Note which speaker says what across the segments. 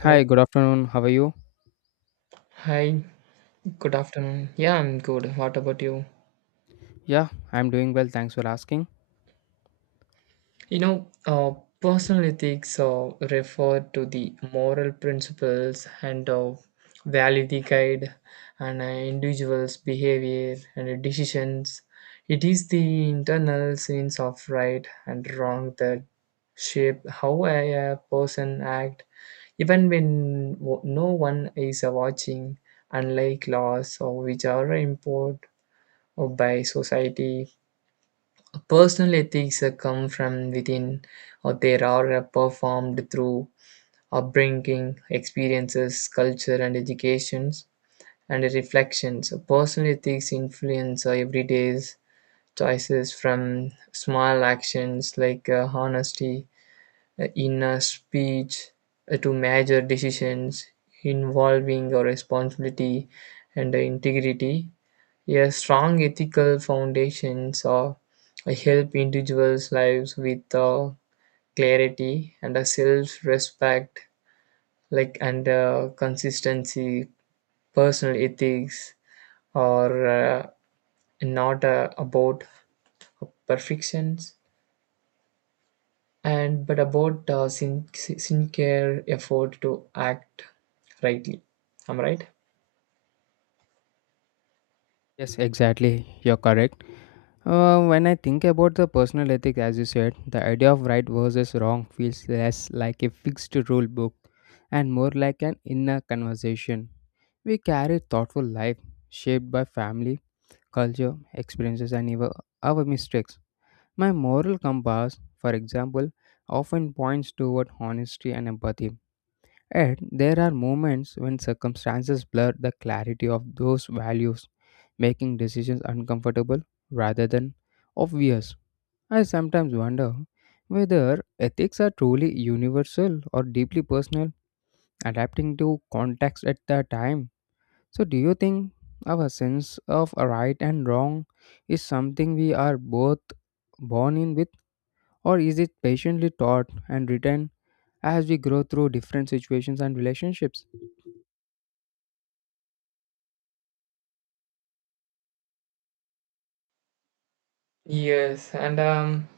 Speaker 1: Hello.
Speaker 2: Hi, good afternoon. How are you?
Speaker 1: Hi. Good afternoon. Yeah, I'm good. What about you?
Speaker 2: Yeah, I'm doing well. Thanks for asking.
Speaker 1: You know, uh, Personal ethics refer to the moral principles and value that guide an individual's behavior and decisions. It is the internal sense of right and wrong that shape how a person act, even when no one is watching. Unlike laws, or which are import or by society. Personal ethics come from within, or they are performed through upbringing, experiences, culture, and educations, and reflections. Personal ethics influence our everyday's choices from small actions like honesty, inner speech, to major decisions involving our responsibility and integrity. Yeah, strong ethical foundations help individuals' lives with clarity and a self-respect, like and consistency. Personal ethics are not about perfections, and but about sincere effort to act rightly. Am I right?
Speaker 2: Yes, exactly. You're correct. When I think about the personal ethic, as you said, the idea of right versus wrong feels less like a fixed rule book and more like an inner conversation. We carry thoughtful life shaped by family, culture, experiences, and even our mistakes. My moral compass, for example, often points toward honesty and empathy. Yet, there are moments when circumstances blur the clarity of those values, making decisions uncomfortable rather than obvious. I sometimes wonder whether ethics are truly universal or deeply personal, adapting to context at the time. So, do you think our sense of right and wrong is something we are both born in with, or is it patiently taught and retained as we grow through different situations and relationships?
Speaker 1: Yes,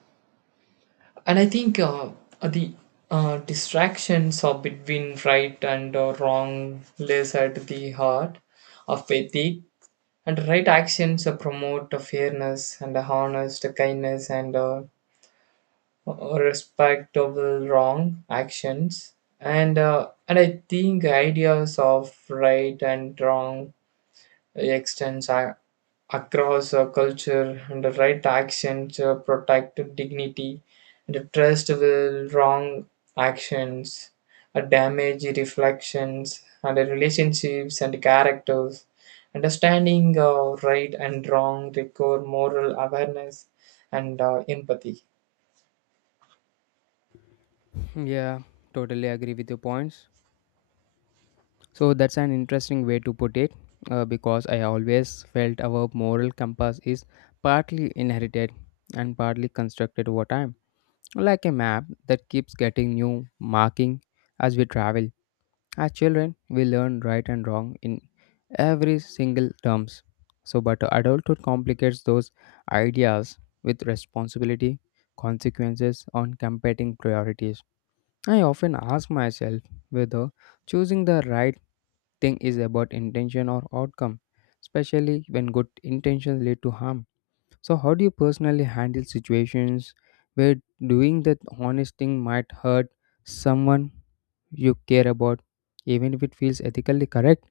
Speaker 1: and I think the distractions of between right and wrong lays at the heart of ethic, and right actions promote fairness and honest kindness and respectable wrong actions and I think ideas of right and wrong extends across a culture, and the right actions protect dignity and the trust. Will wrong actions a damage reflections and the relationships and characters. Understanding right and wrong require moral awareness and empathy.
Speaker 2: Yeah, totally agree with your points. So that's an interesting way to put it, because I always felt our moral compass is partly inherited and partly constructed over time, like a map that keeps getting new marking as we travel. As children, we learn right and wrong in every single terms. So, but adulthood complicates those ideas with responsibility, consequences on competing priorities. I often ask myself whether choosing the right thing is about intention or outcome, especially when good intentions lead to harm. So, how do you personally handle situations where doing that honest thing might hurt someone you care about, even if it feels ethically correct?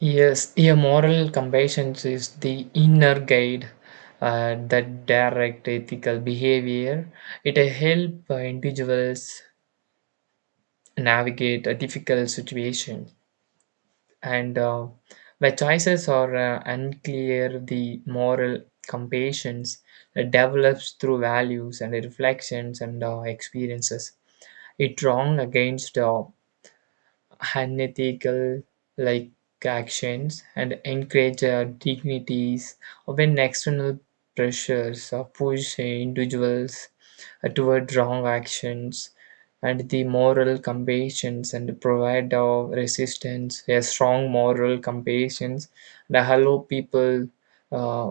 Speaker 1: Yes, a moral compassion is the inner guide that direct ethical behavior. It helps individuals navigate a difficult situation, and where choices are unclear, the moral compassion develops through values and reflections and experiences. It wrong against unethical like actions and encourage dignities, or when external pressures push individuals toward wrong actions, and the moral compassion and provide our resistance. A strong moral compassion that allow people uh,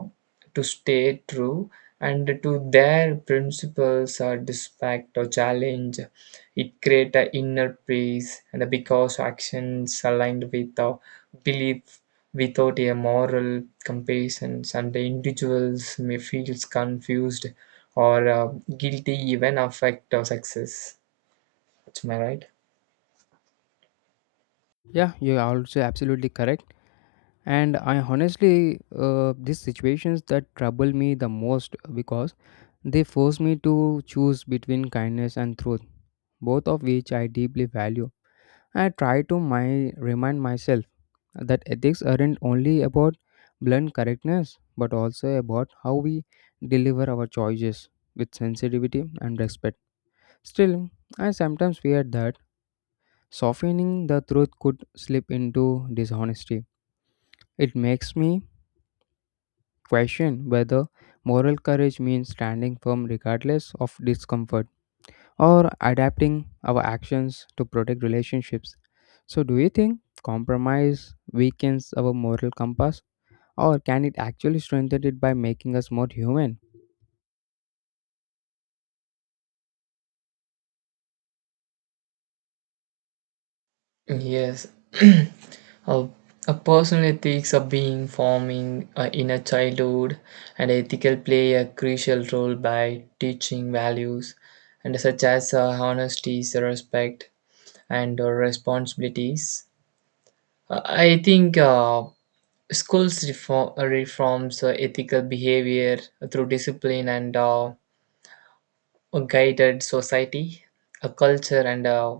Speaker 1: to stay true and to their principles or despite or challenge. It create an inner peace and because actions aligned with our belief. Without a moral compassion and the individuals may feel confused or guilty, even affect our success. Am my right?
Speaker 2: Yeah, you're also absolutely correct. And I honestly, these situations that trouble me the most because they force me to choose between kindness and truth, both of which I deeply value. I try to my, remind myself that ethics aren't only about blunt correctness but also about how we deliver our choices with sensitivity and respect. Still, I sometimes fear that softening the truth could slip into dishonesty. It makes me question whether moral courage means standing firm regardless of discomfort, or adapting our actions to protect relationships. So, do you think compromise weakens our moral compass, or can it actually strengthen it by making us more human?
Speaker 1: Yes. a, a personal ethics are being forming in a childhood, and ethical play a crucial role by teaching values and such as honesty, respect, and responsibilities. I think schools reforms ethical behavior through discipline and a guided society, a culture, and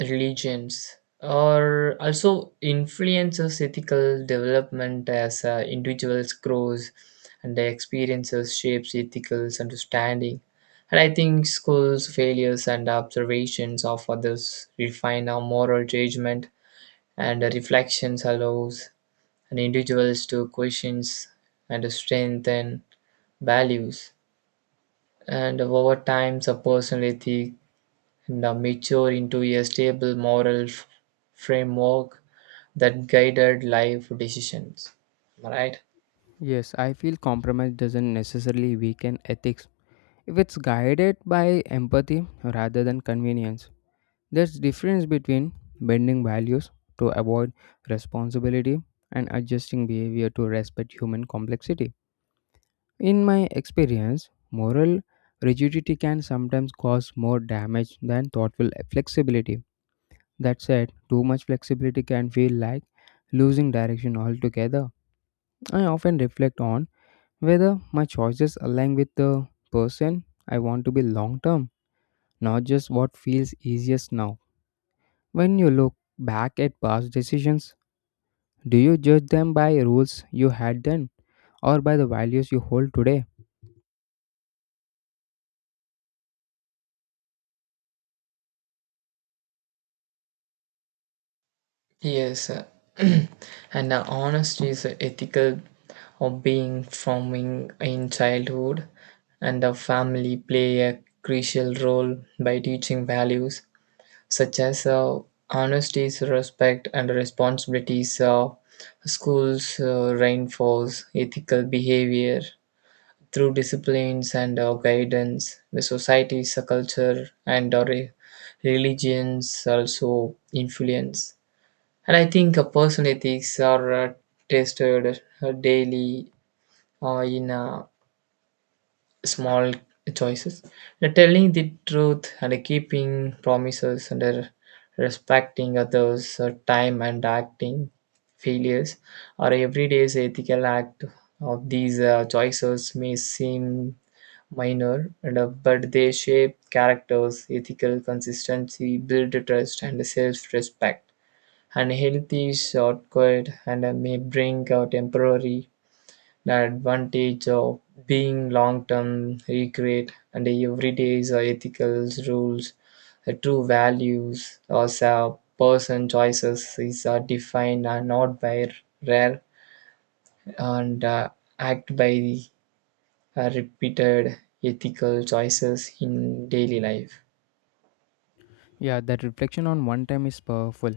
Speaker 1: religions or also influences ethical development as individuals grows, and their experiences shapes ethical understanding. And I think schools failures and observations of others refine our moral judgment, and the reflections allows and individuals to questions and to strengthen values. And over time a personal ethic and mature into a stable moral framework that guided life decisions. Right?
Speaker 2: Yes, I feel compromise doesn't necessarily weaken ethics if it's guided by empathy rather than convenience. There's difference between bending values to avoid responsibility and adjusting behavior to respect human complexity. In my experience, moral rigidity can sometimes cause more damage than thoughtful flexibility. That said, too much flexibility can feel like losing direction altogether. I often reflect on whether my choices align with the person I want to be long term, not just what feels easiest now. When you look back at past decisions, do you judge them by rules you had then, or by the values you hold today?
Speaker 1: Yes. And Honesty is a ethical of being forming in childhood, and the family play a crucial role by teaching values such as honesty, respect, and responsibilities. Schools reinforce ethical behavior through disciplines and our guidance, the societies, the culture, and our religions also influence. And I think personal ethics are tested daily in small choices. The telling the truth, and keeping promises, and respecting others' time, and acting failures are everyday's ethical act. Of these choices may seem minor, and but they shape characters, ethical consistency, build trust, and self respect. And healthy shortcut and may bring a temporary advantage of being long term regret, and every day is ethical rules, true values, as a person choices is defined not by rare and act by repeated ethical choices in daily life.
Speaker 2: Yeah, that reflection on one time is powerful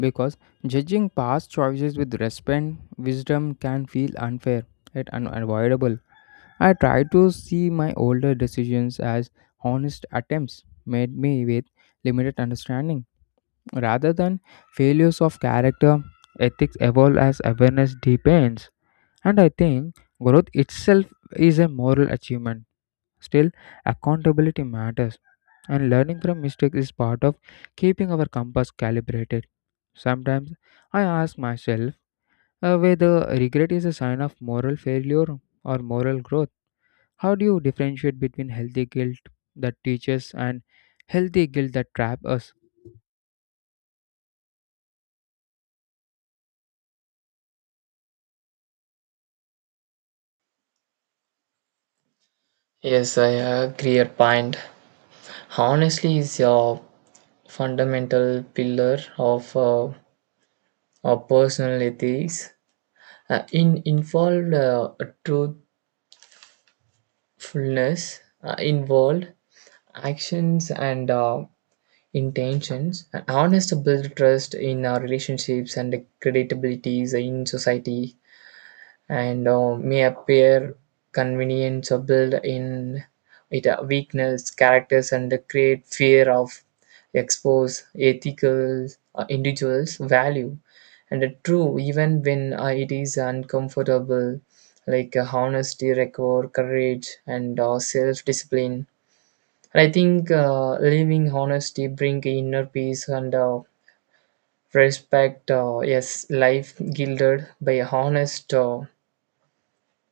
Speaker 2: because judging past choices with respect, wisdom can feel unfair yet unavoidable. I try to see my older decisions as honest attempts made me with limited understanding, rather than failures of character. Ethics evolve as awareness deepens, and I think growth itself is a moral achievement. Still, accountability matters, and learning from mistakes is part of keeping our compass calibrated. Sometimes I ask myself whether regret is a sign of moral failure or moral growth. How do you differentiate between healthy guilt that teaches and healthy guilt that traps us?
Speaker 1: Yes, I agree your point. Honestly is a fundamental pillar of our personal ethics. In involved truthfulness, involved actions and intentions. And honest build trust in our relationships and credibilities in society, and may appear convenient or build in it a weakness characters and create fear of expose ethical individuals value and true even when it is uncomfortable. Like honesty require courage and self-discipline, and I think living honesty bring inner peace and respect. Yes, life gilded by honest, uh,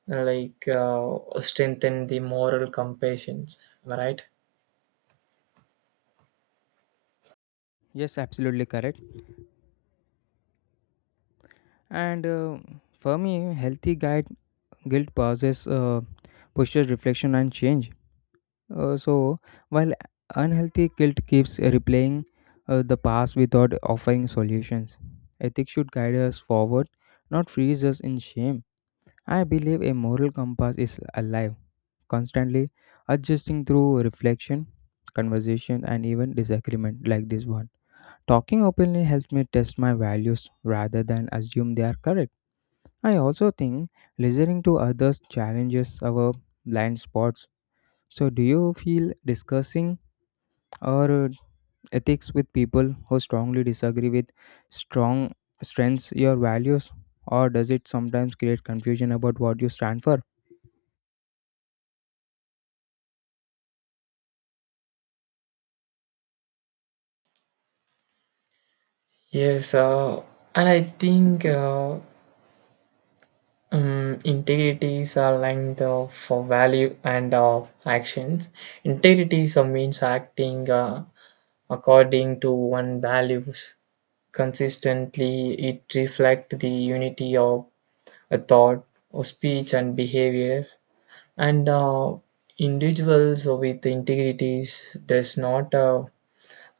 Speaker 1: like uh, strengthen the moral compassions. Am I right?
Speaker 2: Yes, absolutely correct. And for me, healthy guide, guilt pauses, pushes reflection and change. So, while unhealthy guilt keeps replaying the past without offering solutions, ethics should guide us forward, not freeze us in shame. I believe a moral compass is alive, constantly adjusting through reflection, conversation, and even disagreement like this one. Talking openly helps me test my values rather than assume they are correct. I also think listening to others challenges our blind spots. So, do you feel discussing our ethics with people who strongly disagree with strong strengths, your values, or does it sometimes create confusion about what you stand for?
Speaker 1: yes uh, and I think integrity is aligned for value and actions. Integrity is, means acting according to one values consistently. It reflects the unity of a thought or speech and behavior, and individuals with integrities does not uh,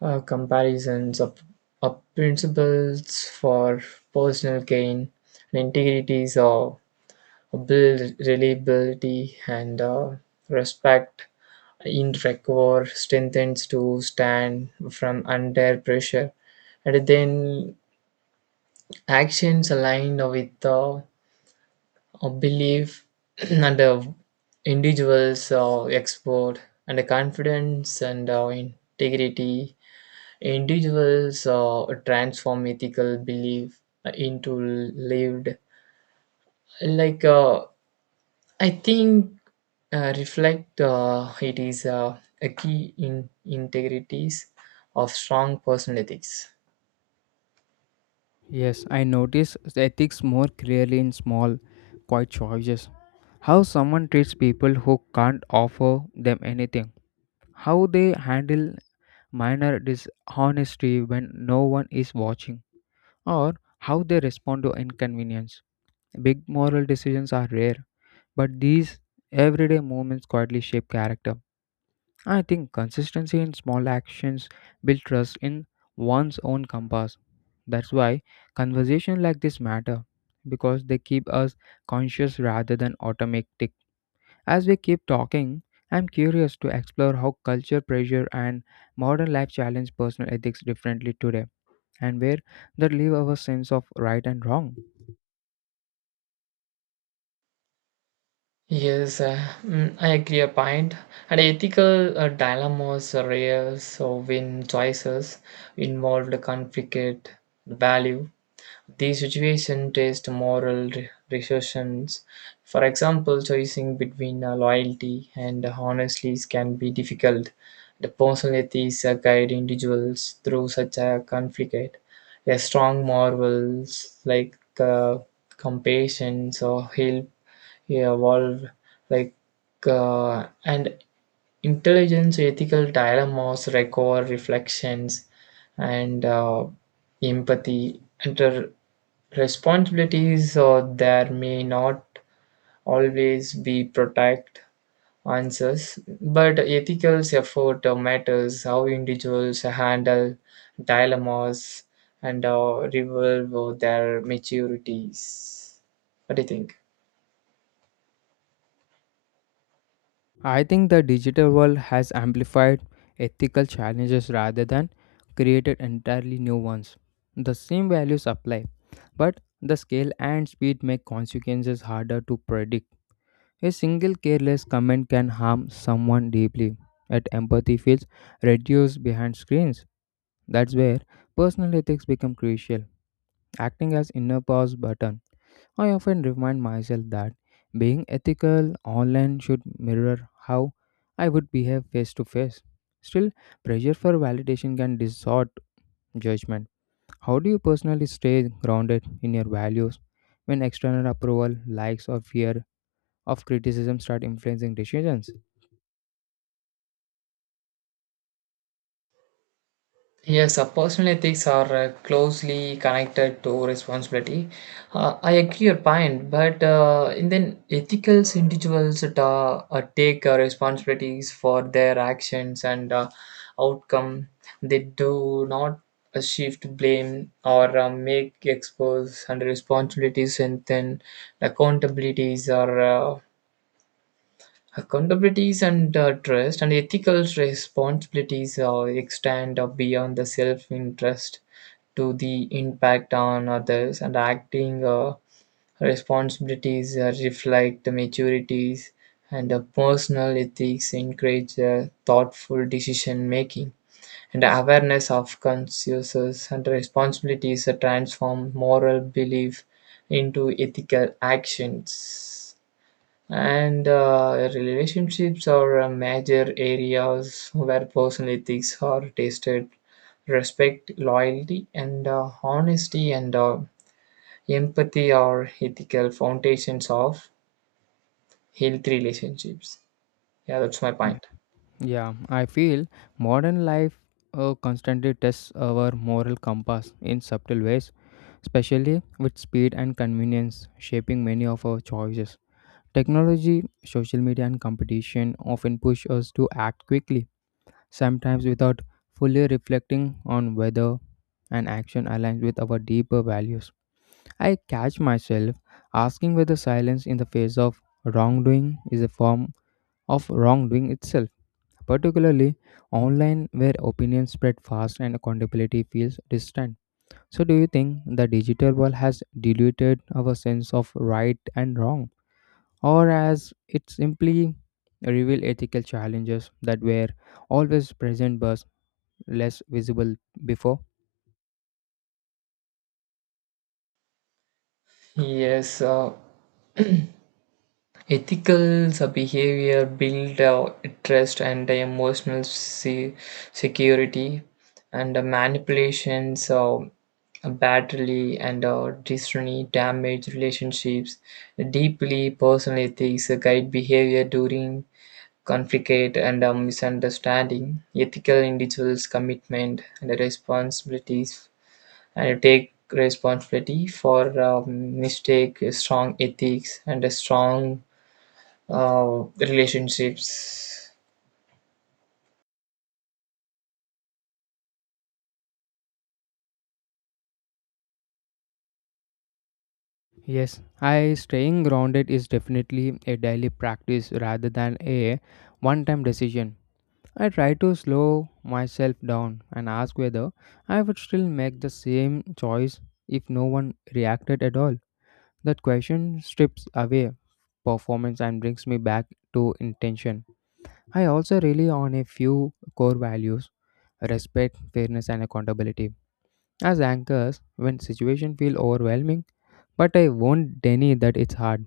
Speaker 1: uh, comparisons of principles for personal gain, and integrities of build reliability and respect in record strengthens to stand from under pressure. And then actions aligned with a belief and individuals export and confidence and integrity. Individuals transform ethical belief into lived like. I think reflect it is a key in integrities of strong personal ethics.
Speaker 2: Yes, I notice the ethics more clearly in small, quiet choices. How someone treats people who can't offer them anything. How they handle minor dishonesty when no one is watching. Or how they respond to inconvenience. Big moral decisions are rare, but these everyday moments quietly shape character. I think consistency in small actions build trust in one's own compass. That's why conversations like this matter because they keep us conscious rather than automatic. As we keep talking, I'm curious to explore how culture pressure and modern life challenge personal ethics differently today and where that leave our sense of right and wrong.
Speaker 1: yes uh, I agree a point. And ethical dilemmas are rare, so when choices involved conflict value. The situation tests moral decisions. For example, choosing between loyalty and honesty can be difficult. The personal ethics guide individuals through such a conflict. A strong morals like compassion or help, yeah, evolve like and intelligence ethical dilemmas record reflections and empathy and the responsibilities, or there may not always be protect answers. But ethical effort matters how individuals handle dilemmas and revolve their maturities. What do you think?
Speaker 2: I think the digital world has amplified ethical challenges rather than created entirely new ones. The same values apply, but the scale and speed make consequences harder to predict. A single careless comment can harm someone deeply, yet empathy feels reduced behind screens. That's where personal ethics become crucial, acting as inner pause button. I often remind myself that being ethical online should mirror how I would behave face to face. Still, pressure for validation can distort judgment. How do you personally stay grounded in your values when external approval, likes, or fear of criticism start influencing decisions?
Speaker 1: Yes, personal ethics are closely connected to responsibility. I agree your point, but in then ethical individuals that take responsibilities for their actions and outcome. They do not shift blame or make expose under responsibilities, and then accountabilities are. Accountabilities and trust and ethical responsibilities extend beyond the self-interest to the impact on others, and acting responsibilities reflect the maturities, and the personal ethics encourage thoughtful decision making and awareness of consciences and responsibilities. Transform moral belief into ethical actions, and relationships are major areas where personal ethics are tested. Respect, loyalty, and honesty, and empathy are ethical foundations of healthy relationships. Yeah, that's my
Speaker 2: Yeah,
Speaker 1: point.
Speaker 2: Yeah, I feel modern life constantly tests our moral compass in subtle ways, especially with speed and convenience shaping many of our choices. Technology, social media, and competition often push us to act quickly, sometimes without fully reflecting on whether an action aligns with our deeper values. I catch myself asking whether silence in the face of wrongdoing is a form of wrongdoing itself, particularly online where opinions spread fast and accountability feels distant. So, do you think the digital world has diluted our sense of right and wrong, or as it simply reveal ethical challenges that were always present but less visible before?
Speaker 1: yes uh, Ethical behavior build trust and emotional security, and manipulations badly and destiny damage relationships. Deeply personal ethics guide behavior during conflict and misunderstanding. Ethical individuals' commitment and responsibilities and take responsibility for mistake, strong ethics, and a strong relationships.
Speaker 2: Yes, I staying grounded is definitely a daily practice rather than a one-time decision. I try to slow myself down and ask whether I would still make the same choice if no one reacted at all. That question strips away performance and brings me back to intention. I also rely on a few core values: respect, fairness, and accountability as anchors when situations feel overwhelming. But I won't deny that it's hard,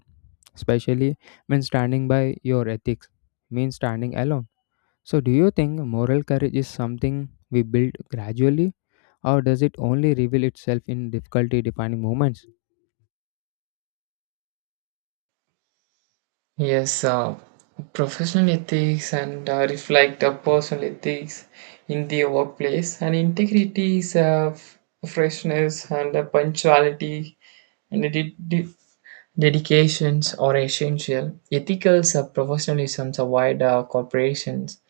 Speaker 2: especially when standing by your ethics means standing alone. So, do you think moral courage is something we build gradually, or does it only reveal itself in difficulty defining moments?
Speaker 1: Yes, professional ethics and reflect personal ethics in the workplace. And integrity is freshness and punctuality and dedications are essential. Ethicals are professionalisms are wide corporations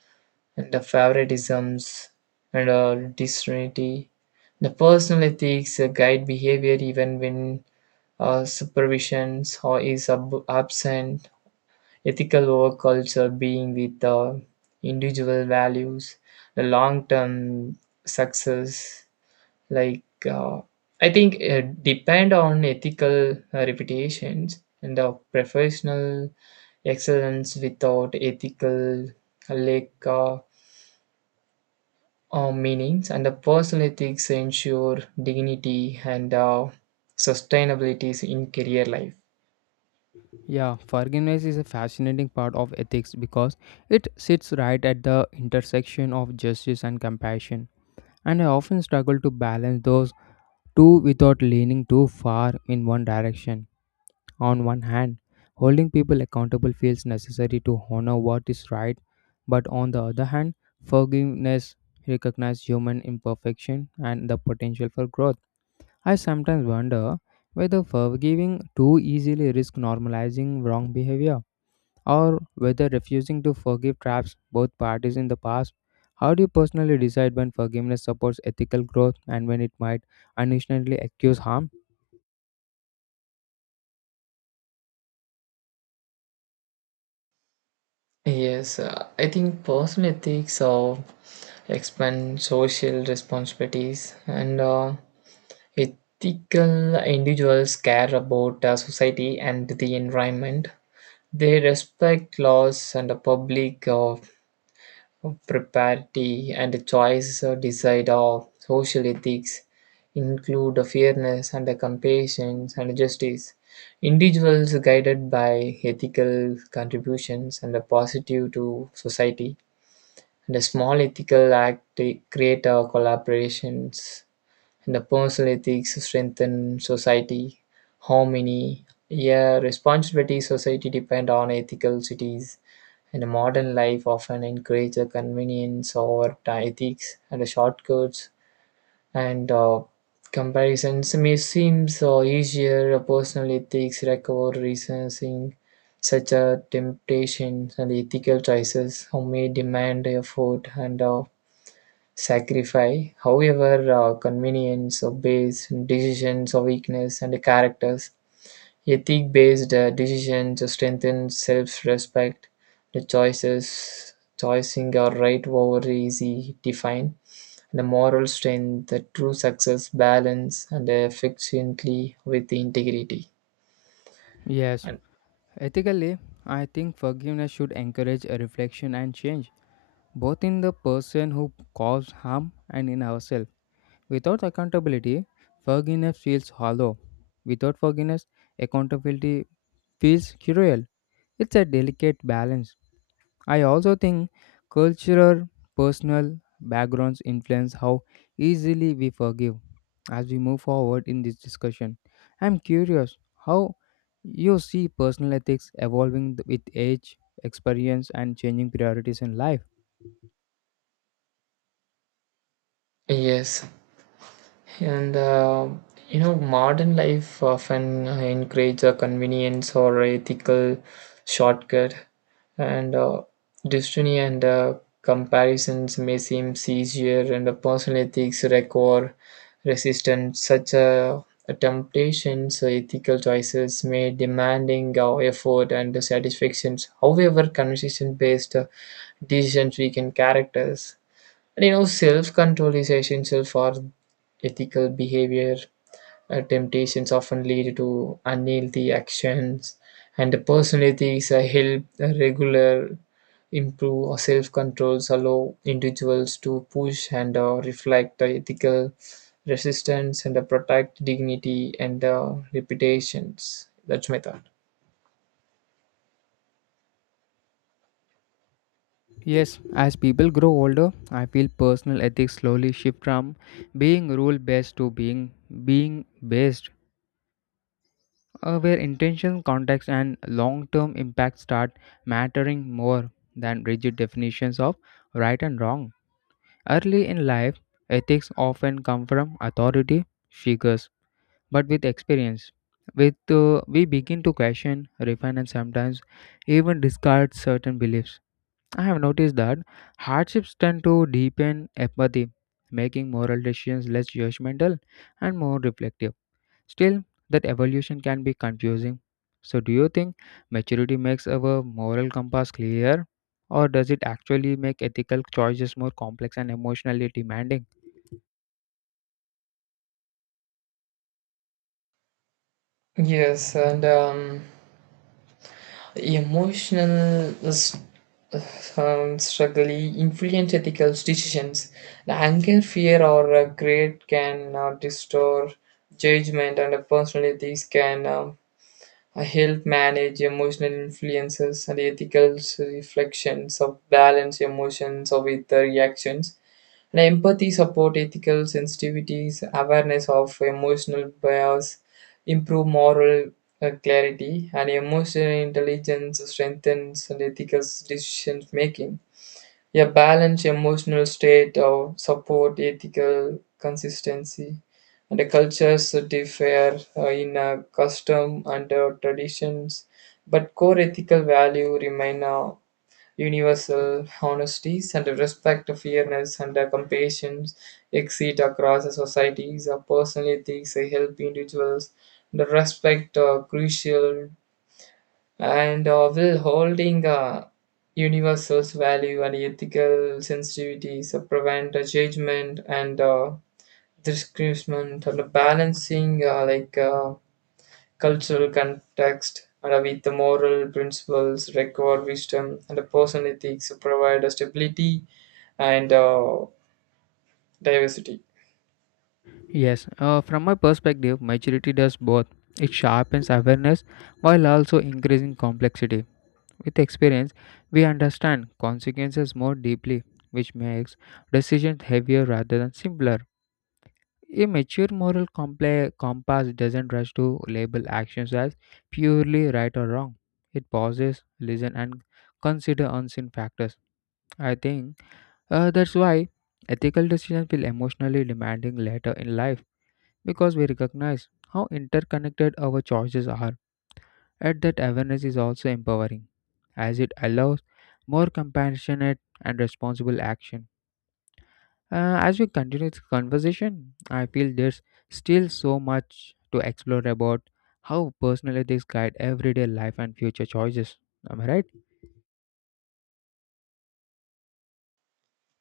Speaker 1: and the favoritisms and disunity. The personal ethics guide behavior even when supervision is absent. Ethical work culture being with individual values, the long term success. Like uh, I think depend on ethical reputations and the professional excellence without ethical like meanings, and the personal ethics ensure dignity and sustainability in career life.
Speaker 2: Yeah, forgiveness is a fascinating part of ethics because it sits right at the intersection of justice and compassion, and I often struggle to balance those two without leaning too far in one direction. On one hand, holding people accountable feels necessary to honor what is right, but on the other hand, forgiveness recognizes human imperfection and the potential for growth. I sometimes wonder whether forgiving too easily risks normalizing wrong behavior or whether refusing to forgive traps both parties in the past. How do you personally decide when forgiveness supports ethical growth and when it might unintentionally accuse harm?
Speaker 1: Yes, I think personal ethics expand social responsibilities, and ethical individuals care about society and the environment. They respect laws and the public propriety, and the choice decide of social ethics include the fairness and the compassion and justice. Individuals guided by ethical contributions and the positive to society, and a small ethical act to create our collaborations, and the personal ethics strengthen society harmony. Yeah, responsibility society depend on ethical cities, and a modern life often encourage a convenience over the ethics and the shortcuts, and comparisons may seem so easier. Personal ethics record reasoning such a temptation, and ethical choices who may demand effort and sacrifice. However, convenience of based decisions of weakness and the characters. Ethic based decisions to strengthen self respect. The choices, Choosing or right over easy define. The moral strength, the true success, balance, and efficiently with integrity.
Speaker 2: Yes,
Speaker 1: And
Speaker 2: ethically, I think forgiveness should encourage a reflection and change, both in the person who caused harm and in ourselves. Without accountability, forgiveness feels hollow. Without forgiveness, accountability feels cruel. It's a delicate balance. I also think cultural, personal backgrounds influence how easily we forgive. As we move forward in this discussion, I'm curious how you see personal ethics evolving with age, experience, and changing priorities in life.
Speaker 1: yes, and modern life often encourages a convenience or ethical shortcut, and destiny and comparisons may seem easier, and the personal ethics require resistance. Such temptations, ethical choices may demanding our effort and satisfactions. However, conversation-based decisions weaken characters, and you know, self control is essential for ethical behavior. Temptations often lead to unhealthy actions, and the personal ethics help regular improve, or self controls allow individuals to push and reflect the ethical resistance and protect dignity and reputations. That's my thought.
Speaker 2: Yes, as people grow older, I feel personal ethics slowly shift from being rule based to being based, where intention, context, and long term impact start mattering more than rigid definitions of right and wrong. Early in life, ethics often come from authority figures, but with experience, with we begin to question, refine, and sometimes even discard certain beliefs. I have noticed that hardships tend to deepen empathy, making moral decisions less judgmental and more reflective. Still, that evolution can be confusing. So, do you think maturity makes our moral compass clearer, or does it actually make ethical choices more complex and emotionally demanding?
Speaker 1: Yes, and E Emotional s- struggle influence ethical decisions. The anger, fear, or greed can distort judgment, and personal ethics can help manage emotional influences, and ethical reflections of balance emotions or with the reactions. Now, empathy support ethical sensitivities, awareness of emotional bias, improve moral clarity, and emotional intelligence strengthens and ethical decision making. A balanced emotional state of support ethical consistency, and the cultures differ in custom and traditions, but core ethical value remain universal. Honesty and respect, fairness, and compassion exist across societies. Personal ethics help individuals to respect crucial and will holding universal value, and ethical sensitivities prevent judgment and discrimination and balancing like cultural context and with the moral principles, record wisdom, and the personal ethics provide a stability and diversity.
Speaker 2: Yes, from my perspective, maturity does both. It sharpens awareness while also increasing complexity. With experience, we understand consequences more deeply, which makes decisions heavier rather than simpler. A mature moral compass doesn't rush to label actions as purely right or wrong. It pauses, listens, and considers unseen factors. I think that's why ethical decisions feel emotionally demanding later in life because we recognize how interconnected our choices are. Yet that awareness is also empowering, as it allows more compassionate and responsible action. As we continue this conversation, I feel there's still so much to explore about how personal ethics guide everyday life and future choices. Am I right?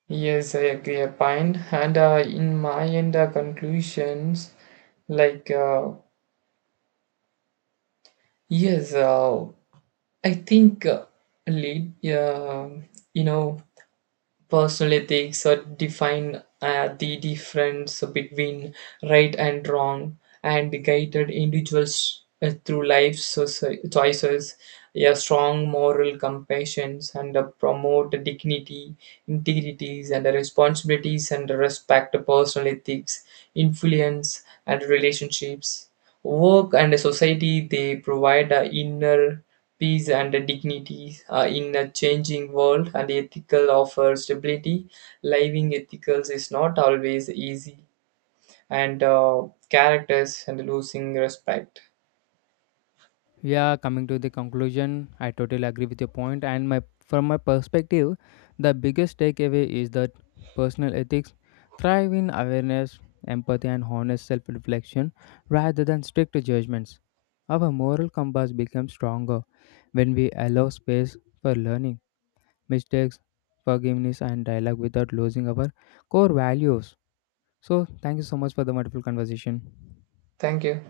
Speaker 1: Yes, I agree. A point. And in my end conclusions, like uh, yes, I think lead, uh, you know, personal ethics define the difference between right and wrong, and guided individuals through life's choices. A strong moral compassion and promote dignity, integrities, and responsibilities, and respect. Personal ethics influence and relationships, work, and society. They provide a inner peace and dignity in a changing world, and ethical offer stability. Living ethicals is not always easy, and characters and losing respect.
Speaker 2: Yeah, coming to the conclusion, I totally agree with your point. And my from my perspective, the biggest takeaway is that personal ethics thrive in awareness, empathy, and honest self-reflection rather than strict judgments. Our moral compass becomes stronger when we allow space for learning, mistakes, forgiveness, and dialogue without losing our core values. So, thank you so much for the wonderful conversation.
Speaker 1: Thank you.